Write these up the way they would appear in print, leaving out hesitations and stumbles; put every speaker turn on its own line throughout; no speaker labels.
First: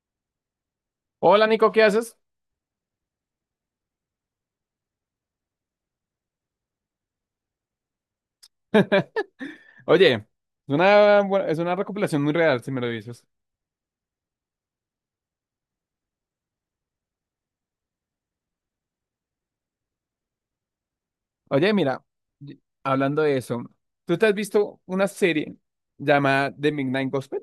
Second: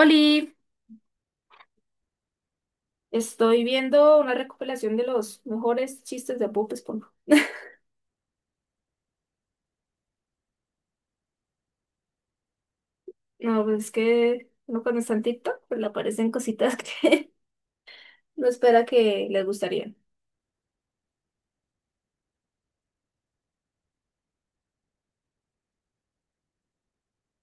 Oli,
Hola Nico, ¿qué haces?
estoy viendo una recopilación de los mejores chistes de Bob Esponja.
Oye, es una recopilación muy real, si me lo dices.
No, pues es que uno cuando está en TikTok, pues le aparecen cositas que no sé, les gustarían.
Oye, mira, hablando de eso, ¿tú te has visto una serie llamada The Midnight Gospel?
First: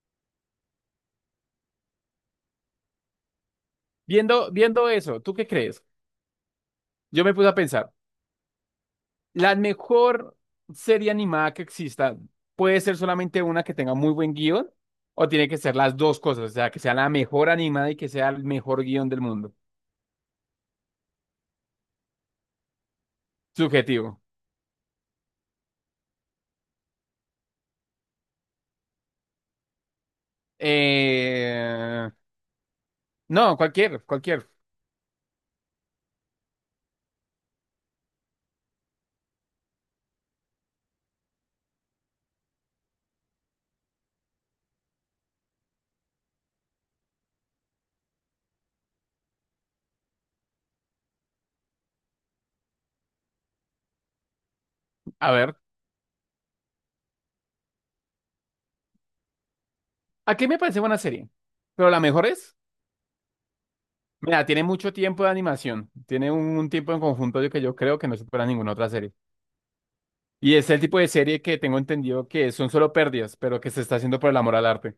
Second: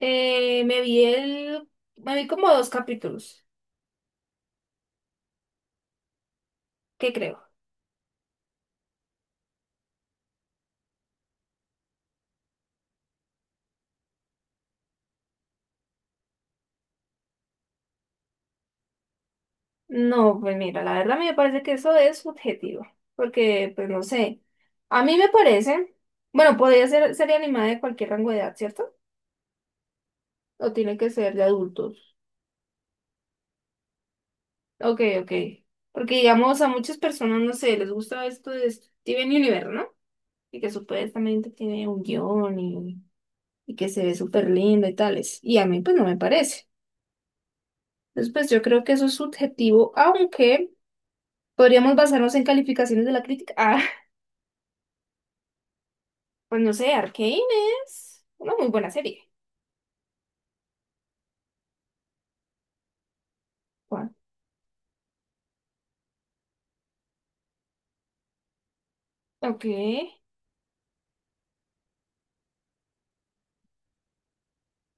Eh, me vi el, me vi como 2 capítulos.
Viendo eso, ¿tú qué crees?
¿Qué
Yo me
creo?
puse a pensar, la mejor serie animada que exista puede ser solamente una que tenga muy buen guión o tiene que ser las dos cosas, o sea, que sea la mejor animada y que sea el mejor guión del mundo.
No, pues mira, la verdad a mí me parece que eso es subjetivo, porque pues no
Subjetivo.
sé. A mí me parece, bueno, podría ser serie animada de cualquier rango de edad, ¿cierto? O tiene que ser de
Eh,
adultos.
no, cualquier, cualquier.
Ok, ok. Porque digamos a muchas personas, no sé, les gusta esto de Steven Universe, ¿no? Y que supuestamente tiene un guión y que se ve súper lindo y tales. Y a mí pues no me parece. Entonces pues yo creo que eso es subjetivo, aunque podríamos basarnos en calificaciones de la crítica. Ah,
A ver,
pues no sé, Arcane es una muy buena serie.
aquí me parece buena serie, pero la mejor es,
¿Cuál?
mira, tiene mucho tiempo de animación, tiene un tiempo en conjunto de que yo creo que no supera ninguna otra serie.
Ok.
Y es el tipo de serie que tengo entendido que son solo pérdidas, pero que se está haciendo por el amor al arte.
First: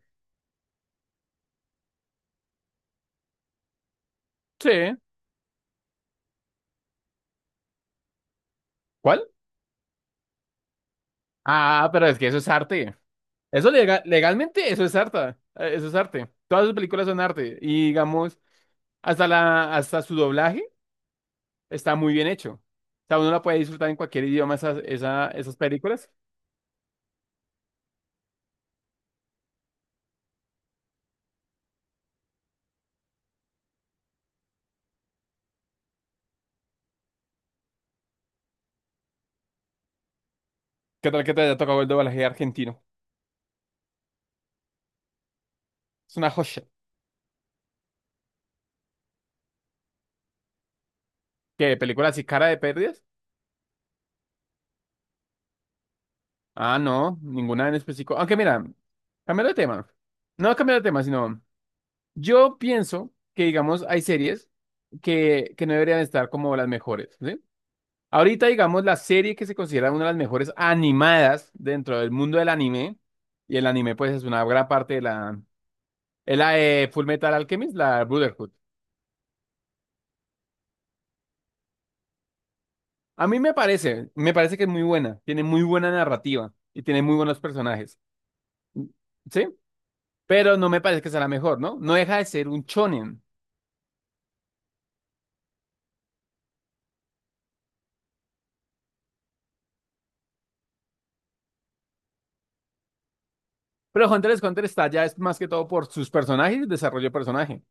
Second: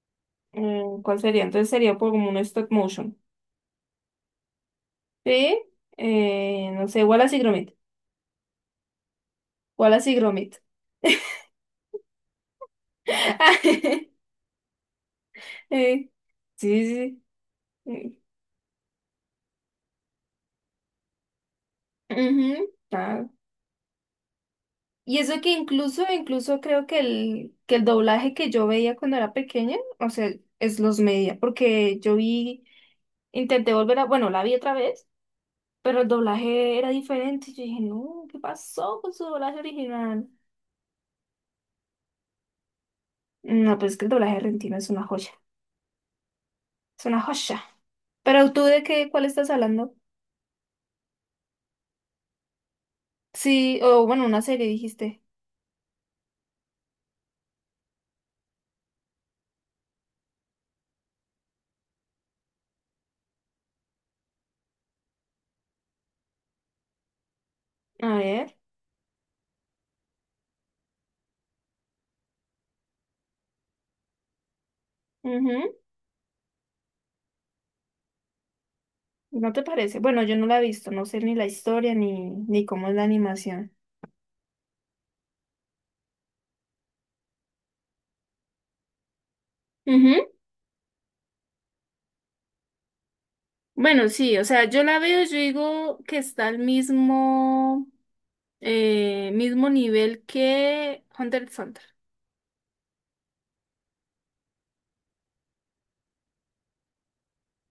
Mm, ¿cuál sería? Entonces sería por como un stop motion.
Sí.
Sí, no sé, Wallace y Gromit.
¿Cuál?
Wallace y Gromit.
Ah, pero es que eso es arte. Eso legalmente, eso es arte. Eso es
Eh,
arte. Todas sus
sí,
películas son
sí.
arte. Y
eh,
digamos, hasta su doblaje está muy bien hecho. O
ujú,
sea,
ah.
uno la puede disfrutar en cualquier idioma
Y eso que
esas
incluso,
películas.
incluso creo que que el doblaje que yo veía cuando era pequeña, o sea, es los media, porque yo vi, intenté volver a, bueno, la vi otra vez, pero el doblaje era diferente. Yo dije, no, ¿qué pasó con su doblaje original?
¿Qué tal que te haya tocado el doblaje argentino?
No, pues es que el doblaje argentino es una joya,
Es una joya.
es una joya. Pero tú de qué, ¿cuál estás hablando?
¿Qué? ¿Películas así cara de pérdidas?
Sí, o bueno, una serie dijiste.
Ah, no, ninguna en específico. Aunque mira, cambiando de tema. No cambiando de tema, sino yo pienso que, digamos, hay series que no deberían estar como las mejores, ¿sí?
A
Ahorita,
ver.
digamos, la serie que se considera una de las mejores animadas dentro del mundo del anime, y el anime, pues, es una gran parte de la... Es la de Full Metal Alchemist, la Brotherhood.
¿No te parece? Bueno, yo no la he visto, no sé ni la historia ni cómo es la
A mí
animación.
me parece que es muy buena, tiene muy buena narrativa y tiene muy buenos personajes, ¿sí?
Ujú.
Pero no me parece que sea la mejor, ¿no? No deja de ser un shonen.
Bueno, sí, o sea, yo la veo, yo digo que está al mismo, mismo nivel que Hunter x Hunter.
Pero Hunter x Hunter está ya es más que todo por sus personajes y desarrollo de personaje,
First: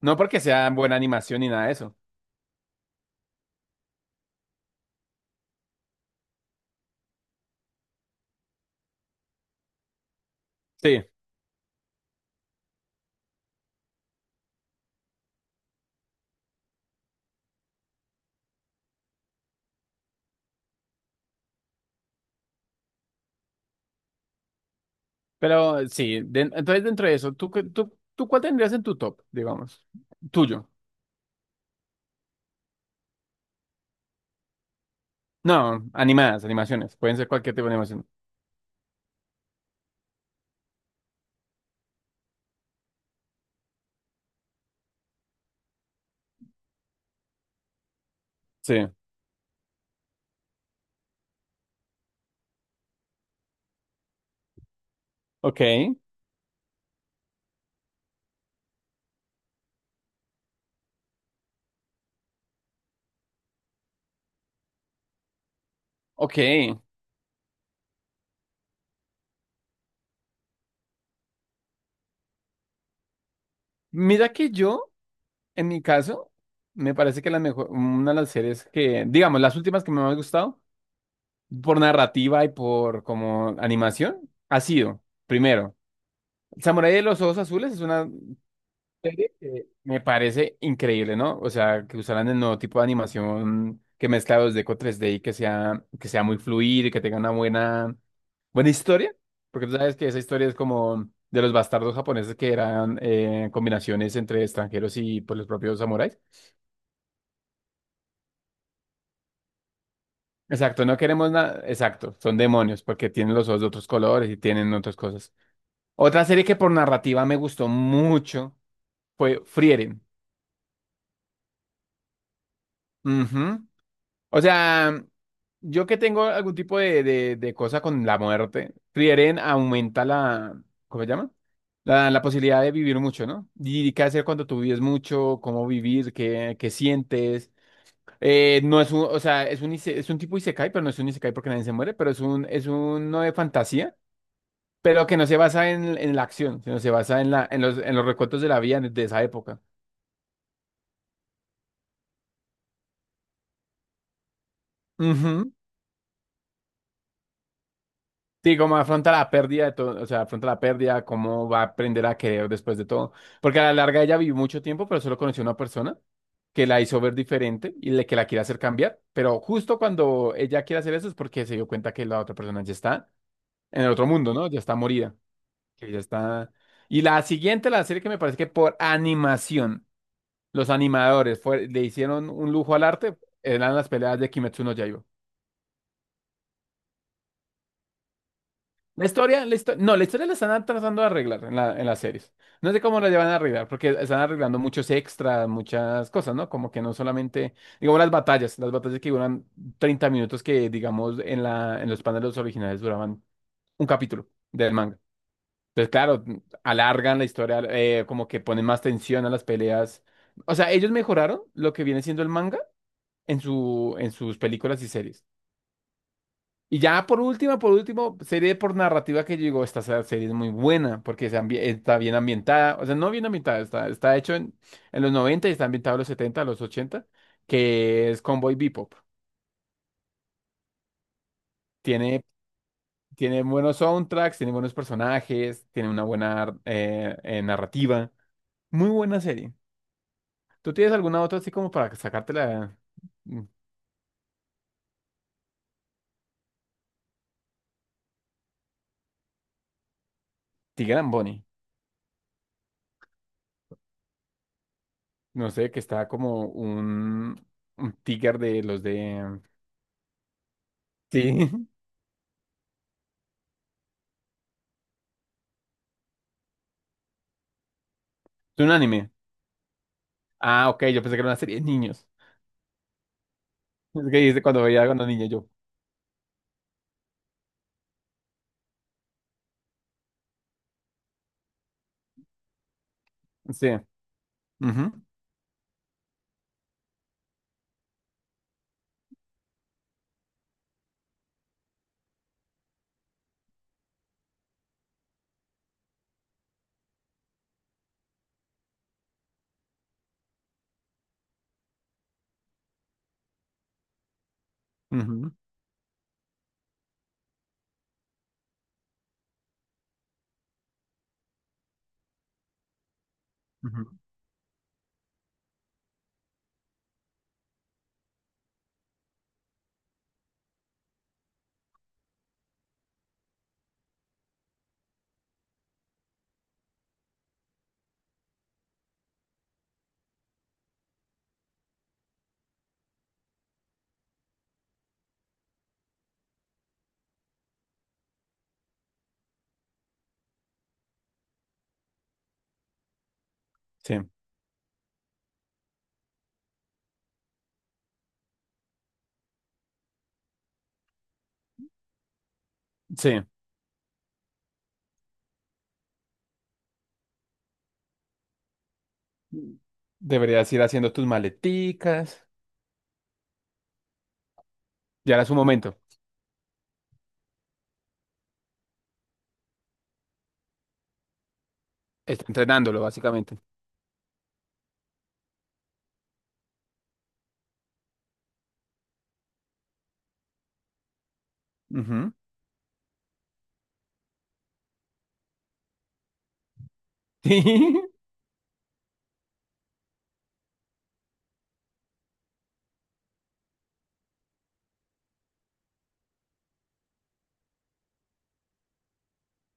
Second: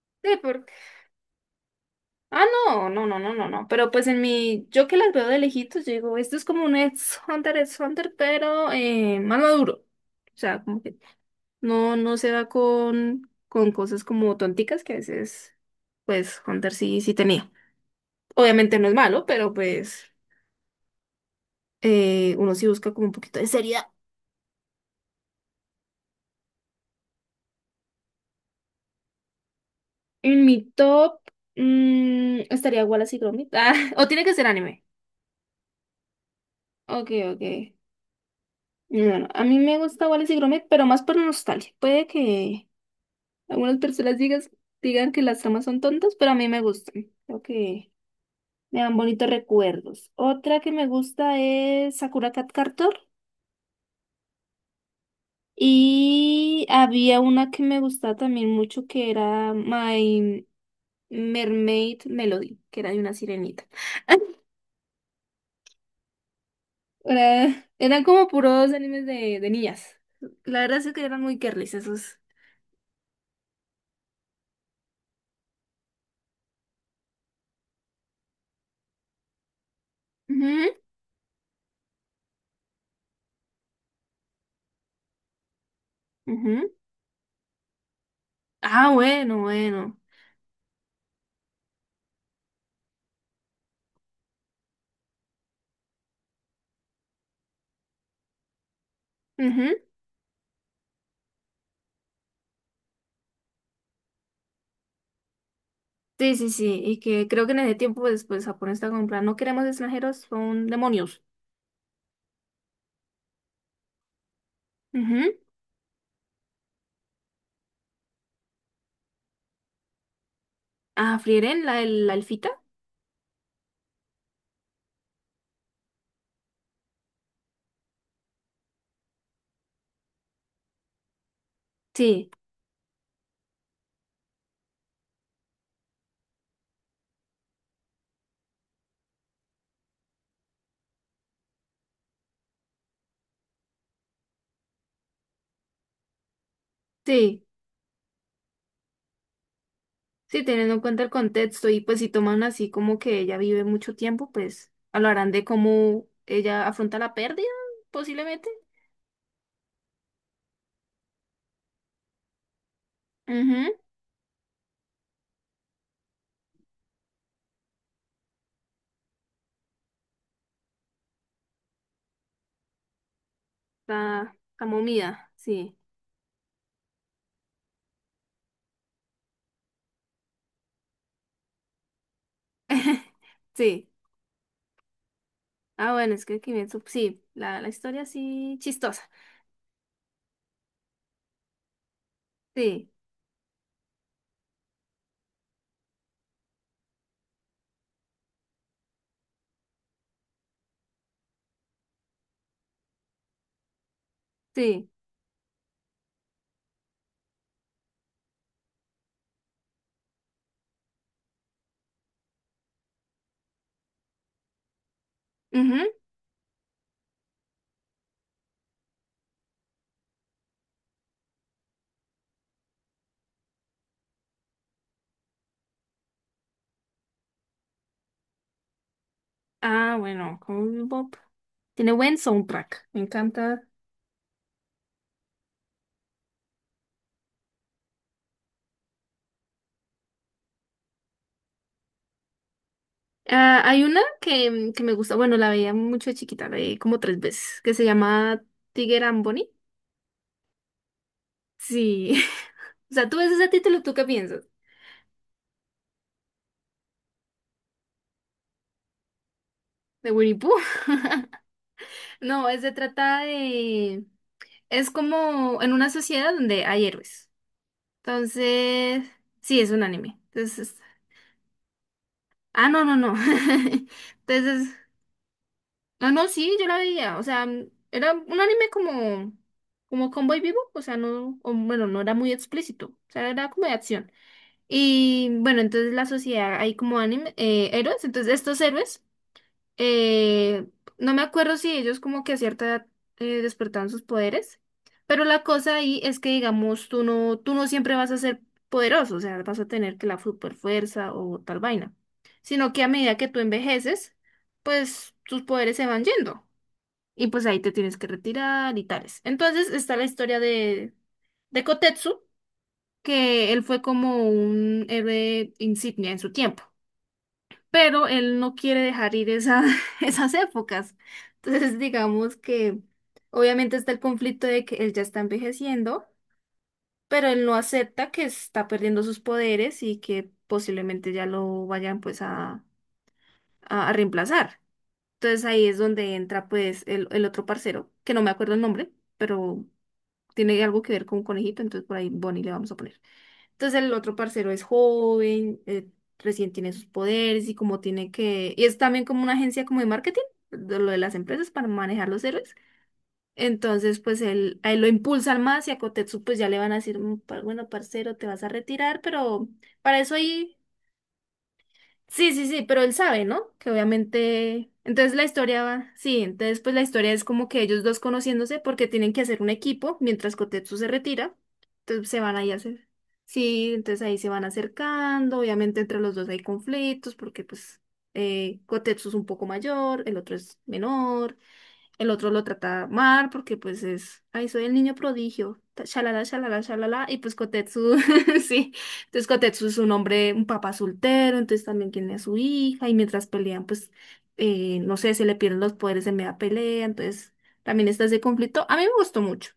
no
Sí,
porque sea
porque
buena animación ni nada de eso.
ah, no, no, no, no, no, no. Pero pues en mi, yo que las veo de lejitos, yo digo, esto es como un ex Hunter x Hunter, pero más maduro. O sea, como que
Sí,
no, no se va con cosas como tonticas que a veces, pues, Hunter sí, sí tenía. Obviamente no es malo, pero pues uno sí busca como un poquito de seriedad.
pero sí, entonces dentro de eso, ¿Tú cuál tendrías en tu top, digamos?
En
Tuyo.
mi top mm, estaría Wallace y Gromit. Ah, o tiene que ser anime.
No, animadas, animaciones,
Ok,
pueden ser
ok.
cualquier tipo de animación.
No, no, a mí me gusta Wallace y Gromit, pero más por nostalgia. Puede que algunas personas digas, digan que las tramas son tontas, pero a mí me gustan. Creo que
Sí,
me dan bonitos recuerdos. Otra que me gusta es Sakura Card Captor.
ok,
Y había una que me gustaba también mucho que era My... Mermaid Melody, que era de una sirenita.
ok.
Era- eran como puros animes de niñas. La verdad es que eran muy girlies esos.
Mira que yo... En mi caso, me parece que la mejor, una de las series que, digamos, las últimas que me han gustado,
Ujú,
por narrativa y por como animación, ha sido, primero,
ujú.
Samurai de los Ojos Azules es una
Ah,
serie
bueno,
que
bueno.
me parece increíble, ¿no? O sea, que usaran el nuevo tipo de animación que mezcla 2D con 3D y que sea muy fluido y que tenga una buena, buena historia, porque tú
Ujú.
sabes que esa historia es como de los bastardos japoneses que eran combinaciones entre extranjeros y pues, los propios samuráis.
Sí, sí, sí. Y que creo que en ese tiempo después Japón está con plan, no queremos extranjeros, son
Exacto, no
demonios.
queremos nada. Exacto, son demonios porque tienen los ojos de otros colores y tienen otras cosas.
Ujú.
Otra serie que por narrativa me gustó mucho fue Frieren.
Ah, Frieren, la elfita.
Ujú. O sea, yo que tengo algún tipo de, de cosa con la muerte, Frieren aumenta la, ¿cómo se llama? La
Sí,
posibilidad de vivir mucho, ¿no? Y qué hacer cuando tú vives mucho, cómo vivir, qué, qué sientes. No es un, o sea, es un tipo isekai, pero no es un isekai porque nadie se muere, pero es un, es uno de fantasía. Pero que no se basa en la acción, sino se basa en,
sí.
la, en, los, en los recuentos de la vida de esa época.
Sí, teniendo en cuenta el contexto y pues si toman así como que ella vive mucho tiempo, pues hablarán de
Ujú.
cómo ella afronta la pérdida, posiblemente.
Sí, cómo afronta la pérdida de todo, o sea, afronta la pérdida, cómo va a aprender a querer después de todo. Porque a
Ujú,
la larga ella vivió mucho tiempo, pero solo conoció a una persona que la hizo ver diferente y le, que la quiere hacer cambiar. Pero justo cuando ella quiere hacer eso es porque se dio cuenta que la otra persona ya está en el otro mundo,
La,
¿no? Ya
la
está morida,
momia, sí.
que ya está... Y la siguiente, la serie que me parece que por animación, los animadores le hicieron un lujo al arte, eran
Sí.
las peleas de Kimetsu no Yaiba.
Ah, bueno, es que Kimetsu, sí, la historia sí chistosa.
La historia, no, la historia la están tratando de arreglar en la, en las series. No sé
Sí,
cómo la llevan a arreglar, porque están arreglando muchos extras, muchas cosas, ¿no? Como que no solamente, digamos, las batallas que duran 30 minutos, que digamos, en la, en los paneles originales duraban un capítulo del
sí.
manga. Entonces, claro, alargan la historia, como que ponen más tensión a las peleas. O sea, ellos mejoraron lo que viene siendo el manga en su, en sus películas y series.
Ujú.
Y ya por último, serie por narrativa que yo digo, esta serie es muy buena porque está bien ambientada, o sea, no bien ambientada, está hecho en, los 90 y está ambientado en los 70 los 80 que es Cowboy Bebop.
Ah, bueno, Cowboy Bebop. Tiene buen
Tiene,
soundtrack, me
tiene
encanta.
buenos soundtracks, tiene buenos personajes, tiene una buena narrativa. Muy buena serie. ¿Tú tienes alguna otra así como para sacártela? Mm,
Ah, hay una que me gusta, bueno, la veía mucho de chiquita, la vi como 3 veces, que se llama Tiger and Bunny.
Tiger and Bunny.
Sí. O sea, tú ves ese título, ¿tú qué piensas?
No sé, que está como un tiger de los de...
¿De Winnie Pooh?
Sí,
No, es- se trata de... Es como en una sociedad donde hay héroes.
es un
Entonces,
anime.
sí, es un anime.
Ah,
Entonces,
ok, yo pensé que era una serie de niños.
ah, no, no, no.
Es que dice cuando
Entonces,
veía cuando niño yo.
no, no, sí, yo la veía. O sea, mm, era un anime como, como Cowboy Vivo. O sea, no, o, bueno, no era muy explícito. O sea, era como
Sí.
de acción.
Ujú,
Y bueno, entonces la sociedad hay como anime, héroes. Entonces, estos héroes Eh, no me acuerdo si ellos como que a cierta edad despertaban sus poderes, pero la cosa ahí es que digamos tú no siempre vas a ser poderoso, o sea, vas a tener que la super fuerza o tal vaina, sino que a medida que tú envejeces, pues
ujú,
tus poderes se van yendo y pues ahí te tienes que retirar y tales. Entonces está la historia de Kotetsu, que él fue
ujú.
como un héroe insignia en su tiempo, pero él no quiere dejar ir esa, esas épocas. Entonces, digamos que obviamente está el conflicto de que él ya está envejeciendo, pero él no acepta que está perdiendo sus poderes y que posiblemente ya lo vayan pues a reemplazar. Entonces ahí es donde entra pues el otro parcero, que no me acuerdo el nombre, pero tiene algo que ver con un conejito, entonces por ahí Bonnie le vamos a poner. Entonces el
Sí,
otro parcero es joven, recién tiene sus poderes y como tiene que... Y es también como una agencia como de marketing, de lo de las empresas para manejar los héroes.
sí.
Entonces pues él, a él lo impulsan más y a Kotetsu pues ya le van a decir, "Mm, pa- bueno, parcero, te vas a retirar, pero para eso
Deberías
ahí".
ir haciendo tus maleticas.
Sí, sí, sí, pero él sabe, ¿no? Que obviamente... Entonces
Ya
la
era su
historia
momento.
va... Sí, entonces pues la historia es como que ellos dos conociéndose porque tienen que hacer un equipo mientras Kotetsu se retira. Entonces se
Está
van ahí a
entrenándolo,
hacer...
básicamente.
Sí, entonces ahí se van acercando, obviamente entre los dos hay conflictos porque pues Kotetsu es un poco mayor, el otro es menor. El
Ujú.
otro lo trata mal porque pues es, ay, soy el niño prodigio, ta- shalala, shalala, shalala, y pues
Sí.
Kotetsu, sí, entonces Kotetsu es un hombre, un papá soltero, entonces también tiene a su hija, y mientras pelean, pues, no sé, se le pierden los poderes en media pelea, entonces también está ese conflicto. A mí me gustó mucho,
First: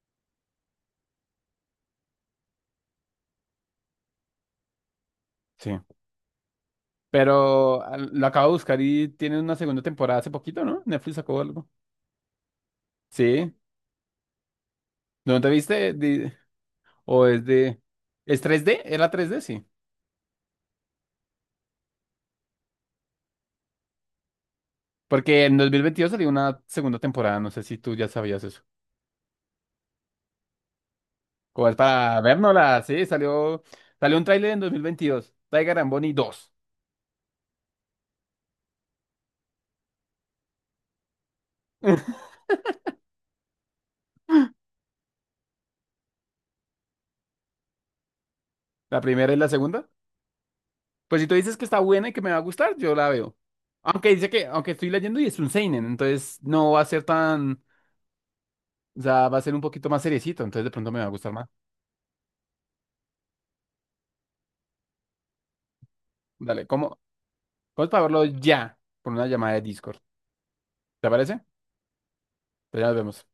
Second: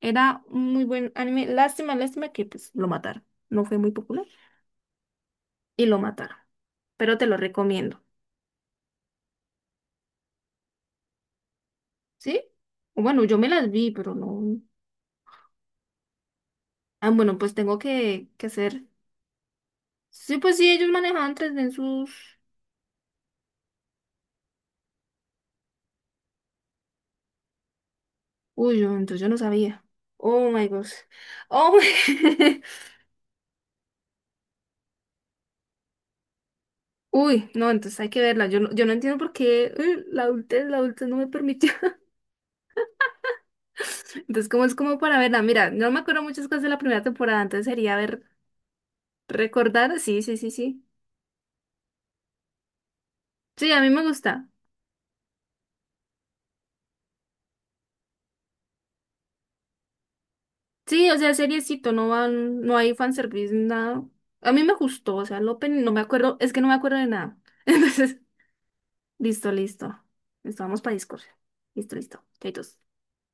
era un muy buen anime, lástima, lástima que pues lo mataron, no fue muy popular,
Sí.
y lo mataron, pero te lo
Pero
recomiendo,
lo acabo de buscar y tiene una segunda temporada hace poquito, ¿no? Netflix sacó algo.
¿sí? O bueno, yo me
Sí.
las vi, pero no.
¿No te viste?
Ah,
¿O
bueno,
es
pues tengo
de...
que,
¿Es
que
3D?
hacer.
¿Era 3D? Sí.
Sí, pues sí, ellos manejaban tres en sus...
Porque en 2022 salió una segunda temporada. No sé si tú ya sabías eso.
Uy, yo- entonces yo no sabía. Oh my gosh.
Como
Oh
es para
my...
vernosla, sí, salió, salió un tráiler en 2022 Tiger and Bunny 2.
Uy, no, entonces hay que verla. Yo no, yo no entiendo por qué la adultez no me permitió. Entonces, como es como para verla? Mira, no me acuerdo muchas cosas de la primera temporada, entonces sería ver,
La primera y la segunda.
recordar. Sí, sí, sí, sí.
Pues si tú dices que está buena y que me va a gustar, yo la veo.
Sí, a mí me
Aunque dice
gusta.
que, aunque estoy leyendo y es un seinen, entonces no va a ser tan, o sea, va a ser un poquito más seriecito, entonces de pronto me va a
Sí, o sea,
gustar más.
seriecito, no van, no hay fanservice, nada. A mí me gustó, o sea, el opening no me acuerdo, es que
Dale,
no me acuerdo
¿cómo?
de nada.
Vamos para
Entonces,
verlo ya, por una
listo,
llamada de Discord.
listo. Listo, vamos para
¿Te
Discord.
parece?
Listo, listo. Chaitos.
Pues ya nos vemos.